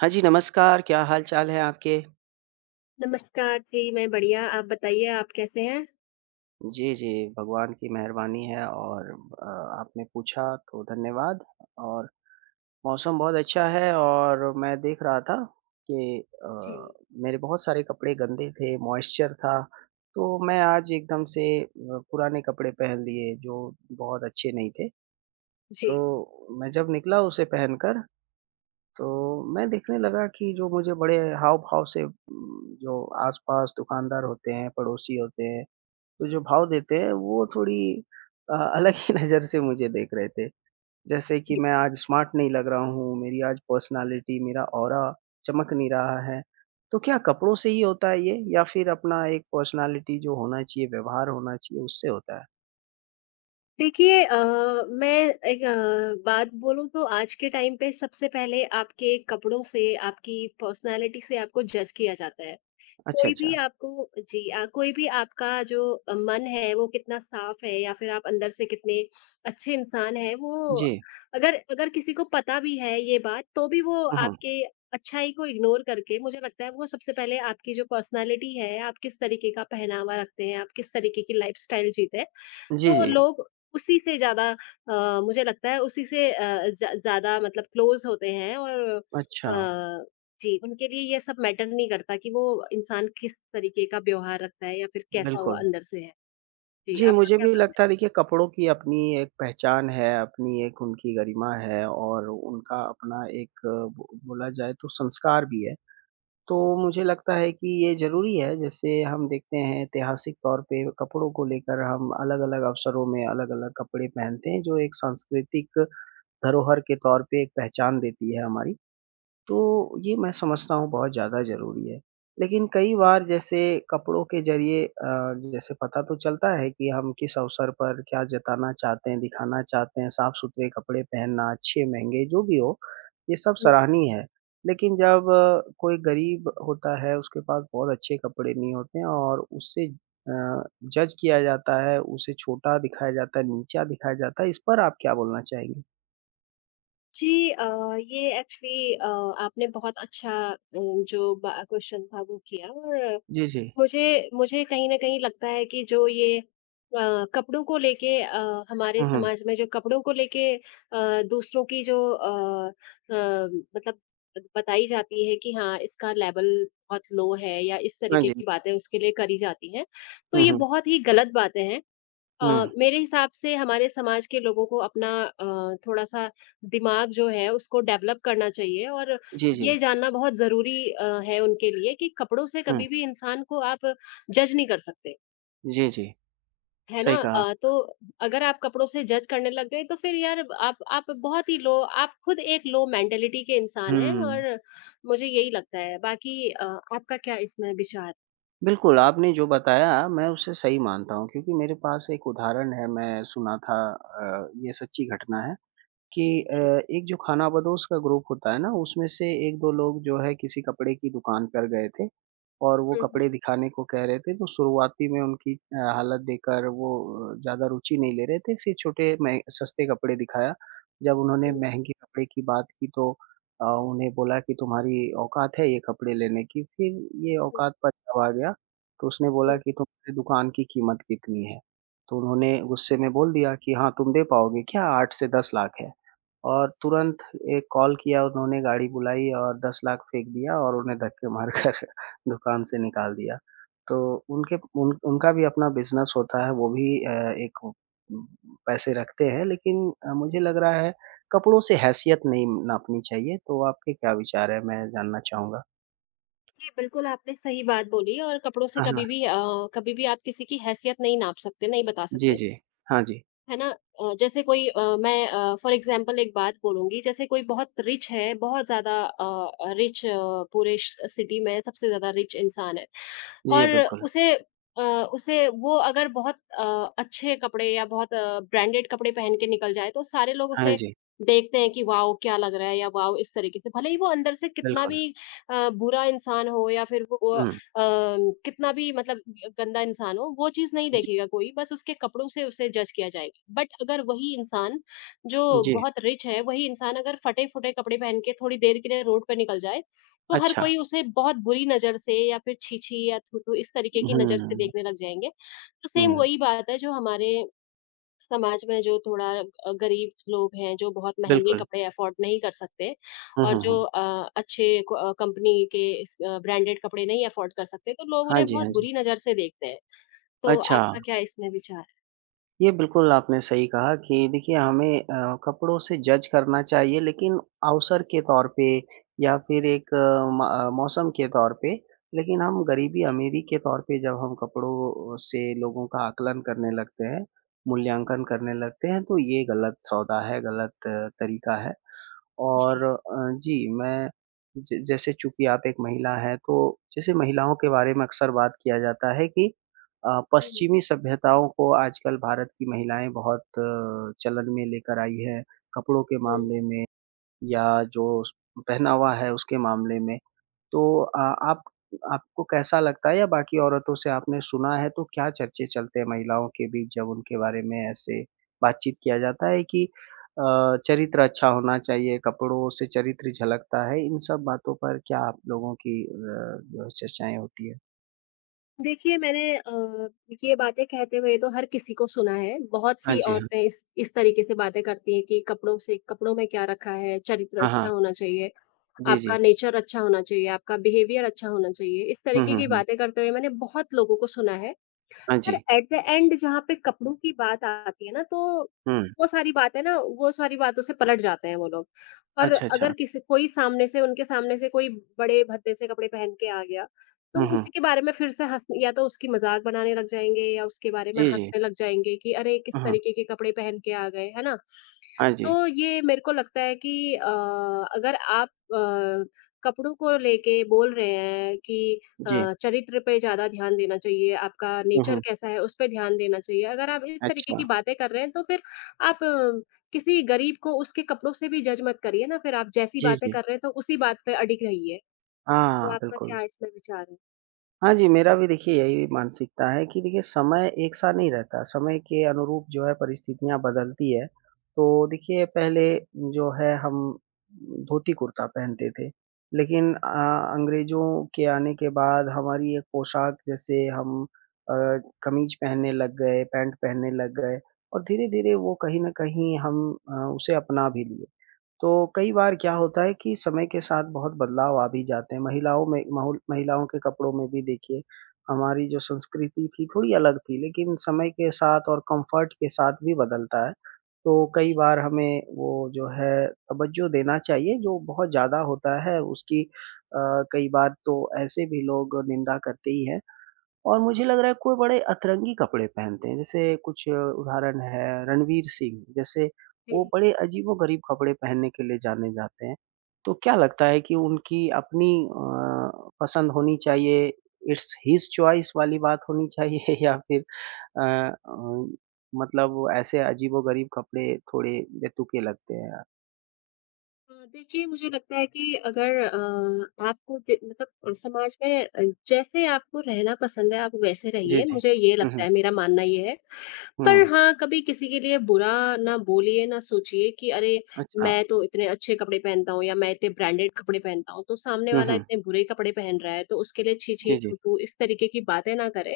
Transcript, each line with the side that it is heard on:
right: हाँ जी, नमस्कार, क्या हाल-चाल है आपके?
left: नमस्कार जी, मैं बढ़िया, आप बताइए आप कैसे हैं?
right: जी, जी, भगवान की मेहरबानी है और आपने पूछा तो धन्यवाद और मौसम बहुत अच्छा है और मैं देख रहा था कि अ,
left: जी,
right: मेरे बहुत सारे कपड़े गंदे थे, मॉइस्चर था, तो मैं आज एकदम से पुराने कपड़े पहन लिए जो बहुत अच्छे नहीं थे।
left: जी,
right: तो मैं जब निकला उसे पहनकर, तो मैं देखने लगा कि जो मुझे बड़े हाव-भाव से जो आस-पास दुकानदार होते हैं, पड़ोसी होते हैं तो जो भाव देते हैं वो थोड़ी अलग ही नज़र से मुझे देख रहे थे। जैसे कि
left: जी।
right: मैं आज स्मार्ट नहीं लग रहा हूँ, मेरी आज पर्सनैलिटी, मेरा ऑरा चमक नहीं रहा है। तो क्या कपड़ों से ही होता है ये या फिर अपना एक पर्सनैलिटी जो होना चाहिए, व्यवहार होना चाहिए उससे होता है?
left: देखिए, मैं एक बात बोलूँ तो आज के टाइम पे सबसे पहले आपके कपड़ों से, आपकी पर्सनैलिटी से आपको जज किया जाता है।
right: अच्छा,
left: कोई भी
right: अच्छा।
left: आपको जी, कोई भी आपका जो मन है वो कितना साफ है या फिर आप अंदर से कितने अच्छे इंसान हैं वो
right: जी।
left: अगर अगर किसी को पता भी है ये बात तो भी वो
right: हुँ, हुँ।
left: आपके अच्छाई को इग्नोर करके मुझे लगता है वो सबसे पहले आपकी जो पर्सनालिटी है आप किस तरीके का पहनावा रखते हैं आप किस तरीके की लाइफस्टाइल जीते हैं
right: जी,
left: तो
right: जी।
left: लोग उसी से ज़्यादा, मुझे लगता है उसी से ज़्यादा मतलब क्लोज़ होते हैं और
right: अच्छा,
left: अ, जी, उनके लिए ये सब मैटर नहीं करता कि वो इंसान किस तरीके का व्यवहार रखता है या फिर कैसा वो
right: बिल्कुल।
left: अंदर से है। जी,
right: जी,
left: आपका
right: मुझे
left: क्या
right: भी
left: मानना है?
right: लगता है देखिए कपड़ों की अपनी एक पहचान है, अपनी एक उनकी गरिमा है और उनका अपना एक ब बोला जाए तो संस्कार भी है। तो मुझे लगता है कि ये ज़रूरी है, जैसे हम देखते हैं ऐतिहासिक तौर पे कपड़ों को लेकर हम अलग-अलग अवसरों में अलग-अलग कपड़े पहनते हैं, जो एक सांस्कृतिक धरोहर के तौर पे एक पहचान देती है हमारी। तो ये मैं समझता हूँ बहुत ज़्यादा ज़रूरी है। लेकिन कई
left: जी।
right: बार जैसे कपड़ों के ज़रिए जैसे पता तो चलता है कि हम किस अवसर पर क्या जताना चाहते हैं, दिखाना चाहते हैं, साफ-सुथरे कपड़े पहनना, अच्छे महँगे जो भी हो, ये सब
left: हुँ।
right: सराहनीय है। लेकिन जब कोई गरीब होता है, उसके पास बहुत अच्छे कपड़े नहीं होते हैं और उससे जज किया जाता है, उसे छोटा दिखाया जाता है, नीचा दिखाया जाता है, इस पर आप क्या बोलना चाहेंगी?
left: जी, ये एक्चुअली आपने बहुत अच्छा जो बा क्वेश्चन था वो किया और
right: जी, जी।
left: मुझे मुझे कहीं न कहीं लगता है कि जो ये कपड़ों को लेके हमारे
right: हुँ, हुँ।
left: समाज में जो कपड़ों को लेके दूसरों की जो अ, मतलब बताई जाती है कि हाँ, इसका लेवल बहुत लो है या इस
right: हाँ
left: तरीके
right: जी।
left: की बातें उसके लिए करी जाती हैं, तो
right: हुँ,
left: ये
right: हुँ।
left: बहुत ही गलत बातें हैं।
right: हुँ।
left: मेरे हिसाब से हमारे समाज के लोगों को अपना थोड़ा-सा दिमाग जो है उसको डेवलप करना चाहिए और
right: जी,
left: ये
right: जी।
left: जानना बहुत ज़रूरी है उनके लिए कि कपड़ों से
right: हुँ।
left: कभी भी इंसान को आप जज नहीं कर सकते,
right: जी, जी।
left: है ना?
right: सही कहा।
left: तो अगर आप कपड़ों से जज करने लग गए तो फिर यार आप बहुत ही लो आप खुद एक लो मेंटालिटी के इंसान हैं
right: हुँ।
left: और मुझे यही लगता है। बाकी आपका क्या इसमें विचार?
right: बिल्कुल, आपने जो बताया मैं उसे सही मानता हूँ क्योंकि मेरे पास एक उदाहरण है, मैं सुना था ये सच्ची घटना है। कि अ,
left: जी।
right: एक जो खानाबदोश का ग्रुप होता है ना, उसमें से 1-2 लोग जो है किसी कपड़े की दुकान पर गए थे और वो
left: हुँ, हुँ।
right: कपड़े दिखाने को कह रहे थे, तो शुरुआती में उनकी हालत देखकर वो ज़्यादा रुचि नहीं ले रहे थे, फिर छोटे मह सस्ते कपड़े दिखाया। जब उन्होंने
left: हुँ,
right: महँगे कपड़े की बात की तो उन्हें बोला कि तुम्हारी औकात है ये कपड़े लेने की, फिर ये
left: हुँ,
right: औकात पर जब आ गया, तो उसने
left: हुँ।
right: बोला कि तुम्हारी दुकान की कीमत कितनी है? तो उन्होंने गुस्से में बोल दिया कि हाँ, तुम दे पाओगे क्या? 8 से 10 लाख है। और तुरंत एक कॉल किया उन्होंने, गाड़ी बुलाई और 10 लाख फेंक दिया और उन्हें धक्के मारकर दुकान से निकाल दिया। तो उनके उन उनका भी अपना बिज़नेस होता है, वो भी एक पैसे रखते हैं लेकिन मुझे लग रहा है कपड़ों से हैसियत नहीं नापनी चाहिए, तो आपके क्या विचार हैं? मैं जानना चाहूँगा।
left: जी, बिल्कुल आपने सही बात बोली और कपड़ों से
right: हाँ,
left: कभी
right: हाँ।
left: भी अ, कभी भी आप किसी की हैसियत नहीं नाप सकते, नहीं बता
right: जी,
left: सकते।
right: जी। हाँ जी।
left: है ना? जैसे कोई अ, मैं अ, फॉर एग्ज़ाम्पल एक बात बोलूँगी, जैसे कोई बहुत रिच है, रिच पूरे श सिटी में सबसे ज़्यादा रिच इंसान है
right: जी,
left: और
right: बिल्कुल।
left: उसे अ, उसे वो अगर बहुत अच्छे कपड़े या बहुत ब्रांडेड कपड़े पहन के निकल जाए, तो सारे लोग
right: हाँ
left: उसे
right: जी,
left: देखते हैं कि वाओ! क्या लग रहा है या वाओ! इस तरीके से। भले ही वो अंदर से कितना
right: बिल्कुल।
left: भी अ, बुरा इंसान हो या फिर वो अ,
right: हुँ।
left: कितना भी मतलब गंदा इंसान हो, वो चीज़ नहीं
right: जी,
left: देखेगा कोई, बस उसके कपड़ों से उसे जज किया जाएगा। बट अगर वही इंसान जो
right: जी।
left: बहुत रिच है, वही इंसान अगर फटे-फुटे कपड़े पहन के थोड़ी देर के लिए रोड पे निकल जाए, तो हर
right: अच्छा।
left: कोई उसे बहुत बुरी नज़र से या फिर छी-छी या थू-थू इस तरीके
right: हुँ,
left: की नज़र से
right: हुँ,
left: देखने लग जाएँगे। तो सेम
right: हुँ।
left: वही बात है जो हमारे समाज में जो थोड़ा गरीब लोग हैं, जो बहुत महँगे
right: बिल्कुल।
left: कपड़े अफ़ोर्ड नहीं कर सकते
right: हुँ,
left: और
right: हुँ,
left: जो
right: हुँ।
left: अच्छे कंपनी के इस ब्रांडेड कपड़े नहीं अफ़ोर्ड कर सकते, तो लोग
right: हाँ
left: उन्हें
right: जी,
left: बहुत
right: हाँ जी।
left: बुरी नज़र से देखते हैं। तो
right: अच्छा,
left: आपका क्या इसमें विचार है?
right: ये बिल्कुल आपने सही कहा कि देखिए हमें कपड़ों से जज करना चाहिए लेकिन अवसर के तौर पे या फिर एक मौसम के तौर पे, लेकिन हम गरीबी-अमीरी के तौर पे जब हम कपड़ों से लोगों का आकलन करने लगते हैं, मूल्यांकन करने लगते हैं, तो ये गलत सौदा है, गलत तरीका है।
left: जी।
right: और जी, मैं ज जैसे चूँकि आप एक महिला हैं, तो जैसे महिलाओं के बारे में अक्सर बात किया जाता है कि
left: हुँ,
right: पश्चिमी सभ्यताओं को आजकल भारत की महिलाएँ बहुत चलन में लेकर आई हैं, कपड़ों के
left: हुँ।
right: मामले में या जो पहनावा है उसके मामले में। तो आप आपको कैसा लगता है या बाकी औरतों से आपने सुना है तो क्या चर्चे चलते हैं महिलाओं के बीच जब उनके बारे में ऐसे बातचीत किया जाता है कि चरित्र अच्छा होना चाहिए, कपड़ों से चरित्र झलकता है, इन सब बातों पर क्या आप लोगों की जो है चर्चाएँ होती है?
left: देखिए, मैंने ये बातें कहते हुए तो हर किसी को सुना है। बहुत
right: हाँ
left: सी
right: जी, हाँ।
left: औरतें इस तरीके से बातें करती हैं कि कपड़ों से कपड़ों में क्या रखा है, चरित्र
right: हाँ,
left: अच्छा
right: हाँ।
left: होना चाहिए,
right: जी,
left: आपका
right: जी।
left: नेचर अच्छा होना चाहिए, आपका बिहेवियर अच्छा होना चाहिए। इस
right: हुँ,
left: तरीके
right: हुँ,
left: की
right: हुँ।
left: बातें करते हुए मैंने बहुत लोगों को सुना है।
right: हाँ
left: पर
right: जी।
left: एट द एंड जहाँ पे कपड़ों की बात आती है ना, तो
right: हुँ।
left: वो सारी बातें ना वो सारी बातों से पलट जाते हैं वो लोग। पर
right: अच्छा,
left: अगर
right: अच्छा।
left: किसी कोई सामने से उनके सामने से कोई बड़े भद्दे से कपड़े पहन के आ गया, तो
right: हुँ,
left: वो
right: हुँ।
left: उसी के बारे में फिर से हँस या तो उसकी मज़ाक बनाने लग जाएँगे या उसके बारे में
right: जी, जी।
left: हँसने लग जाएँगे कि अरे! किस
right: हुँ, हुँ।
left: तरीके के कपड़े पहन के आ गए, है ना?
right: हाँ जी।
left: तो ये मेरे को लगता है कि अ, अगर आप कपड़ों को लेके बोल रहे हैं कि
right: जी।
left: चरित्र पे ज़्यादा ध्यान देना चाहिए, आपका
right: हुँ,
left: नेचर
right: हुँ।
left: कैसा है उस पे ध्यान देना चाहिए। अगर आप इस तरीके
right: अच्छा।
left: की बातें कर रहे हैं तो फिर आप किसी गरीब को उसके कपड़ों से भी जज मत करिए ना, फिर आप जैसी
right: जी,
left: बातें
right: जी।
left: कर रहे हैं तो उसी बात पे अड़िग रहिए। तो
right: हाँ,
left: आपका
right: बिल्कुल।
left: क्या इसमें विचार है?
right: हाँ जी, मेरा भी देखिए यही मानसिकता है कि देखिए समय एक सा नहीं रहता, समय के अनुरूप जो है परिस्थितियाँ बदलती है। तो देखिए पहले जो है हम धोती-कुर्ता पहनते थे, लेकिन
left: हुँ,
right: अंग्रेज़ों के आने के बाद हमारी एक पोशाक जैसे हम अ, कमीज़ पहनने लग गए, पैंट पहनने लग गए और धीरे-धीरे वो कहीं न कहीं हम उसे अपना भी लिए। तो कई बार क्या होता है कि समय के साथ बहुत बदलाव आ भी जाते हैं। महिलाओं में माहौल महिलाओं के कपड़ों में भी देखिए, हमारी जो संस्कृति थी थोड़ी अलग थी, लेकिन समय के साथ और कम्फ़र्ट के साथ भी बदलता है। तो कई बार हमें वो जो है तवज्जो देना चाहिए जो बहुत ज़्यादा होता है उसकी अ, कई बार तो ऐसे भी लोग निंदा करते ही हैं। और मुझे लग रहा है कोई बड़े अतरंगी कपड़े पहनते हैं, जैसे कुछ उदाहरण है रणवीर सिंह, जैसे
left: जी।
right: वो बड़े अजीबो-गरीब कपड़े पहनने के लिए जाने जाते हैं। तो क्या लगता है कि उनकी अपनी पसंद होनी चाहिए, इट्स हिज चॉइस वाली बात होनी चाहिए या फिर अ अ, मतलब वो ऐसे अजीबो-गरीब कपड़े थोड़े बेतुके लगते हैं?
left: देखिए मुझे लगता है कि अगर आपको ज मतलब समाज में जैसे आपको रहना पसंद है, आप वैसे
right: जी,
left: रहिए,
right: जी।
left: मुझे ये
right: हुँ,
left: लगता
right: हुँ।
left: है, मेरा मानना ये है। पर
right: हुँ,
left: हाँ, कभी किसी के लिए बुरा ना बोलिए, ना सोचिए कि अरे!
right: अच्छा।
left: मैं तो इतने अच्छे कपड़े पहनता हूँ या मैं इतने ब्रांडेड कपड़े पहनता हूँ, तो सामने
right: हुँ,
left: वाला
right: हुँ।
left: इतने बुरे कपड़े पहन रहा है, तो उसके लिए छी छी,
right: जी, जी।
left: थू थू, इस तरीके की बातें ना करें।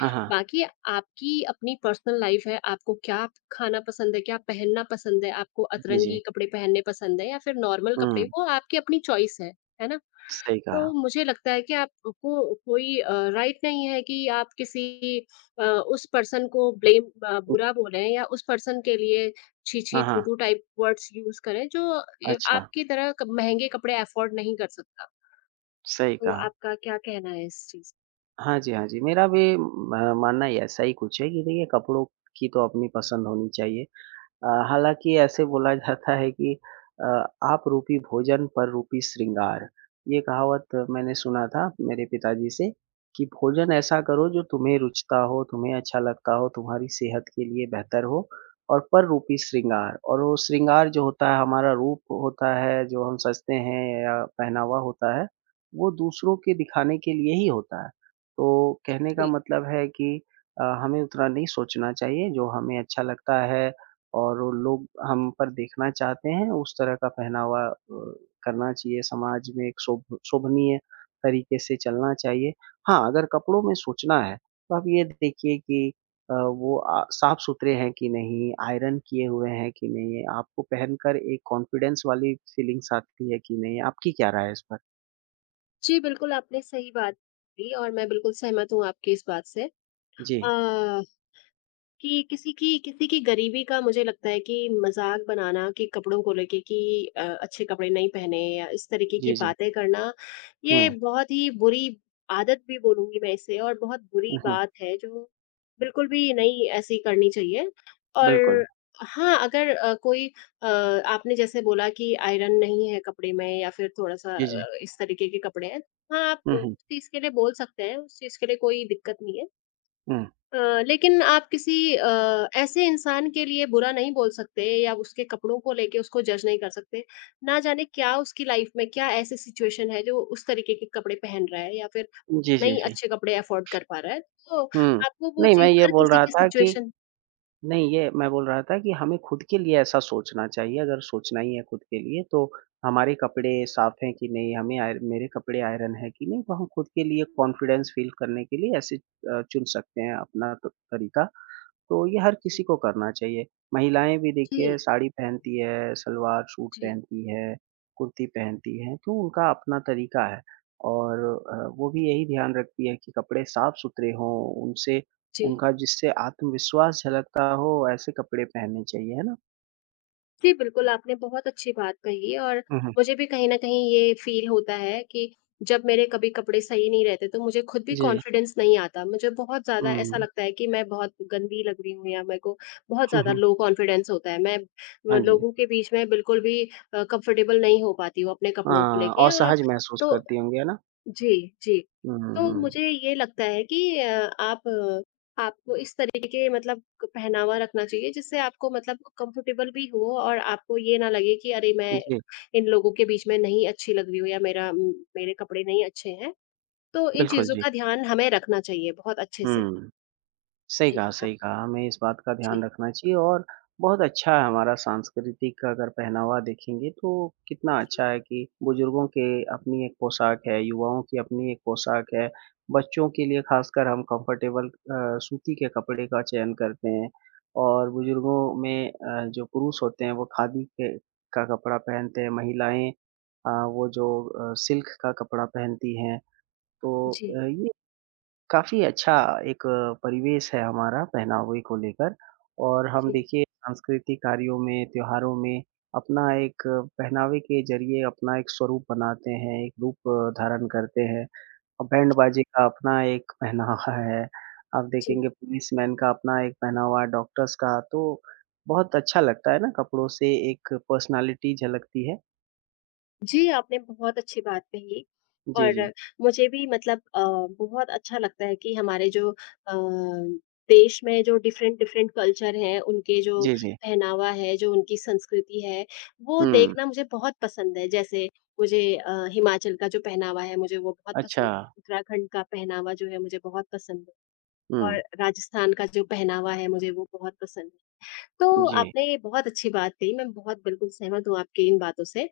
right: हाँ, हाँ।
left: बाकी आपकी अपनी पर्सनल लाइफ है, आपको क्या खाना पसंद है, क्या पहनना पसंद है, आपको
right: जी, जी।
left: अतरंगी कपड़े पहनने पसंद है या फिर नॉर्मल
right: हुँ,
left: कपड़े, वो आपकी अपनी चॉइस है ना?
right: सही कहा।
left: तो मुझे लगता है कि आपको कोई राइट नहीं है कि आप किसी उस पर्सन को ब्लेम
right: उ
left: बुरा बोलें या उस पर्सन के लिए छी-छी,
right: हाँ, हाँ।
left: थू-थू टाइप वर्ड्स यूज़ करें जो ए
right: अच्छा।
left: आपकी तरह क महँगे कपड़े अफोर्ड नहीं कर सकता।
right: सही
left: तो
right: कहा।
left: आपका क्या कहना है इस चीज़
right: हाँ जी, हाँ जी। मेरा भी म मानना ही ऐसा ही कुछ है कि देखिए कपड़ों की तो अपनी पसंद होनी चाहिए। हालाँकि ऐसे बोला जाता है कि अ, "आप रूपी भोजन पर रूपी श्रृंगार" ये कहावत मैंने सुना था मेरे पिताजी से कि भोजन ऐसा करो जो तुम्हें रुचता हो, तुम्हें अच्छा लगता हो, तुम्हारी सेहत के लिए बेहतर हो और पर रूपी श्रृंगार और वो श्रृंगार जो होता है हमारा रूप होता है, जो हम सजते हैं या पहनावा होता है, वो दूसरों के दिखाने के लिए ही होता है। तो कहने का
left: पे?
right: मतलब है कि हमें उतना नहीं सोचना चाहिए, जो हमें अच्छा लगता है और वो लोग हम पर देखना चाहते हैं, उस तरह का पहनावा करना चाहिए, समाज में एक शोभनीय तरीके से चलना चाहिए। हाँ, अगर कपड़ों में सोचना है, तो आप ये देखिए कि वो साफ-सुथरे हैं कि नहीं, आयरन किए हुए हैं कि नहीं, आपको पहनकर एक कॉन्फिडेंस वाली फीलिंग्स आती है कि नहीं, आपकी क्या राय है इस पर?
left: जी, बिल्कुल आपने सही बात कही और मैं बिल्कुल सहमत हूँ आपकी इस बात से।
right: जी,
left: अ, कि किसी की गरीबी का मुझे लगता है कि मज़ाक बनाना कि कपड़ों को लेके कि अच्छे कपड़े नहीं पहने या इस तरीके की
right: जी, जी।
left: बातें करना,
right: हुँ,
left: ये बहुत ही बुरी आदत भी बोलूँगी मैं इसे और बहुत बुरी
right: हुँ, हुँ,
left: बात है जो बिल्कुल भी नहीं ऐसी करनी चाहिए। और
right: बिल्कुल।
left: हाँ, अगर कोई आपने जैसे बोला कि आयरन नहीं है कपड़े में या फिर थोड़ा-सा
right: जी, जी।
left: अ, इस तरीके के कपड़े हैं। हाँ, आप
right: हुँ,
left: उस
right: हुँ,
left: चीज़ के लिए बोल सकते हैं, उस चीज़ के लिए कोई दिक्कत नहीं है।
right: हुँ।
left: अ, लेकिन आप किसी ऐसे इंसान के लिए बुरा नहीं बोल सकते या उसके कपड़ों को लेके उसको जज नहीं कर सकते। ना जाने क्या उसकी लाइफ में क्या ऐसी सिचुएशन है जो उस तरीके के कपड़े पहन रहा है या फिर
right: जी, जी,
left: नहीं
right: जी।
left: अच्छे कपड़े अफोर्ड कर पा रहा है। तो
right: हुँ,
left: आपको वो
right: नहीं मैं
left: चीज़
right: ये
left: हर
right: बोल
left: किसी
right: रहा
left: की
right: था कि
left: सिचुएशन
right: नहीं, ये मैं बोल रहा था कि हमें खुद के लिए ऐसा सोचना चाहिए, अगर सोचना ही है खुद के लिए तो हमारे कपड़े साफ़ हैं कि नहीं, हमें आय मेरे कपड़े आयरन है कि नहीं, तो हम खुद के लिए कॉन्फिडेंस फ़ील करने के लिए ऐसे चुन सकते हैं अपना त तरीका। तो ये हर
left: जी,
right: किसी को करना चाहिए। महिलाएँ भी देखिए
left: जी,
right: साड़ी पहनती है, सलवार सूट
left: जी,
right: पहनती है, कुर्ती पहनती है, तो उनका अपना तरीका है और वो भी यही ध्यान रखती है कि कपड़े साफ-सुथरे हों, उनसे
left: जी।
right: उनका जिससे आत्मविश्वास झलकता हो ऐसे कपड़े पहनने चाहिए, है ना?
left: जी, बिल्कुल, आपने बहुत अच्छी बात कही और
right: हुँ, हुँ।
left: मुझे भी कहीं न कहीं ये फ़ील होता है कि जब मेरे कभी कपड़े सही नहीं रहते, तो मुझे खुद भी
right: जी।
left: कॉन्फिडेंस नहीं आता। मुझे बहुत ज़्यादा ऐसा
right: हुँ,
left: लगता है कि मैं बहुत गंदी लग रही हूँ या मेरे को बहुत
right: हुँ,
left: ज़्यादा
right: हुँ।
left: लो कॉन्फिडेंस होता है। मैं
right: हाँ जी।
left: लोगों के बीच में बिल्कुल भी कंफर्टेबल नहीं हो पाती हूँ अपने कपड़ों को
right: हाँ,
left: लेके और
right: असहज महसूस
left: तो
right: करती होंगी, है ना?
left: जी, जी।
right: हुँ,
left: तो
right: हुँ,
left: मुझे ये लगता है कि आपको इस तरीके के मतलब क पहनावा रखना चाहिए जिससे आपको मतलब कंफर्टेबल भी हो और आपको ये ना लगे कि अरे मैं
right: हुँ। जी,
left: इन लोगों के बीच में नहीं अच्छी लग रही हूँ या मेरे कपड़े नहीं अच्छे हैं। तो इन
right: बिल्कुल
left: चीज़ों
right: जी।
left: का ध्यान हमें रखना चाहिए बहुत अच्छे से।
right: हुँ। सही
left: जी,
right: कहा, सही
left: आप
right: कहा। हमें इस बात का ध्यान
left: जी,
right: रखना चाहिए और बहुत अच्छा है हमारा सांस्कृतिक अगर पहनावा देखेंगे तो कितना
left: जी,
right: अच्छा है कि बुजुर्गों के अपनी एक पोशाक है, युवाओं की अपनी एक पोशाक है, बच्चों के लिए ख़ासकर हम कम्फ़र्टेबल सूती के कपड़े का चयन करते हैं और बुजुर्गों में जो पुरुष होते हैं वो खादी के का कपड़ा पहनते हैं, महिलाएँ वो जो सिल्क का कपड़ा पहनती हैं। तो
left: जी,
right: ये काफ़ी अच्छा एक परिवेश है हमारा पहनावे को लेकर और हम देखिए सांस्कृतिक कार्यों में, त्योहारों में अपना एक पहनावे के ज़रिए अपना एक स्वरूप बनाते हैं, एक रूप धारण करते हैं। और बैंड
left: जी,
right: बाजे का अपना एक पहनावा है, आप
left: जी।
right: देखेंगे पुलिसमैन का अपना एक पहनावा, डॉक्टर्स का, तो बहुत अच्छा लगता है ना कपड़ों से एक पर्सनैलिटी झलकती है।
left: जी, आपने बहुत अच्छी बात कही
right: जी,
left: और
right: जी।
left: मुझे भी बहुत अच्छा लगता है कि हमारे जो अ, देश में जो डिफरेंट-डिफरेंट कल्चर हैं, उनके जो
right: जी, जी।
left: पहनावा है, जो उनकी संस्कृति है, वो
right: हुँ,
left: देखना मुझे बहुत पसंद है। जैसे मुझे हिमाचल का जो पहनावा है, मुझे वो बहुत पसंद
right: अच्छा।
left: है, उत्तराखंड का पहनावा जो है, मुझे बहुत पसंद है और
right: हुँ,
left: राजस्थान का जो पहनावा है, मुझे वो बहुत पसंद है। तो
right: जी।
left: आपने ये बहुत अच्छी बात कही, मैं बहुत बिल्कुल सहमत हूँ आपकी इन बातों से।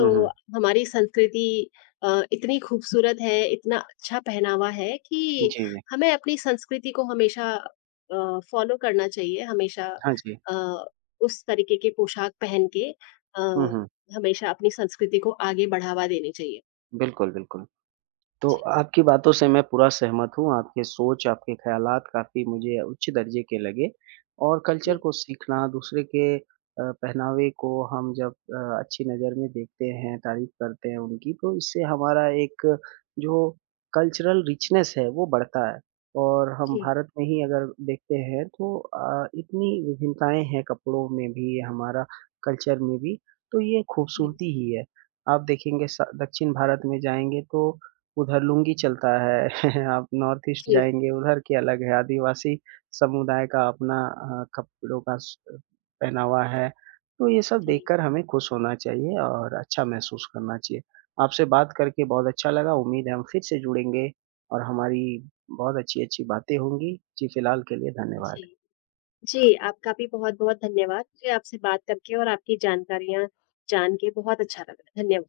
right: हुँ, हुँ।
left: हमारी संस्कृति इतनी खूबसूरत है, इतना अच्छा पहनावा है कि
right: जी, जी।
left: हमें अपनी संस्कृति को हमेशा फ़ॉलो करना चाहिए, हमेशा
right: हाँ जी।
left: अ, उस तरीके के पोशाक पहन के अ,
right: हुँ, हुँ।
left: हमेशा अपनी संस्कृति को आगे बढ़ावा देनी चाहिए।
right: बिल्कुल, बिल्कुल। तो
left: जी,
right: आपकी बातों से मैं पूरा सहमत हूँ, आपके सोच, आपके ख़्यालात काफ़ी मुझे उच्च दर्जे के लगे और कल्चर
left: जी,
right: को सीखना, दूसरे के पहनावे को हम जब अच्छी नज़र में देखते हैं, तारीफ़ करते हैं उनकी, तो इससे हमारा एक जो कल्चरल रिचनेस है, वो बढ़ता है और हम
left: जी,
right: भारत में ही अगर देखते हैं तो इतनी विभिन्नताएँ हैं कपड़ों में भी, हमारा कल्चर में भी, तो ये
left: जी,
right: खूबसूरती ही है। आप देखेंगे स दक्षिण भारत में जाएँगे तो उधर लुंगी चलता है। आप नॉर्थ ईस्ट
left: जी,
right: जाएँगे उधर के अलग है, आदिवासी समुदाय का अपना कपड़ों का स पहनावा है। तो ये सब
left: जी।
right: देखकर हमें खुश होना चाहिए और अच्छा महसूस करना चाहिए। आपसे बात करके बहुत अच्छा लगा, उम्मीद है हम फिर से जुड़ेंगे और हमारी बहुत अच्छी-अच्छी बातें होंगी। जी, फिलहाल के लिए धन्यवाद।
left: जी, जी, आपका भी बहुत-बहुत धन्यवाद। मुझे आपसे बात करके और आपकी जानकारियाँ जान के बहुत अच्छा लगा। धन्य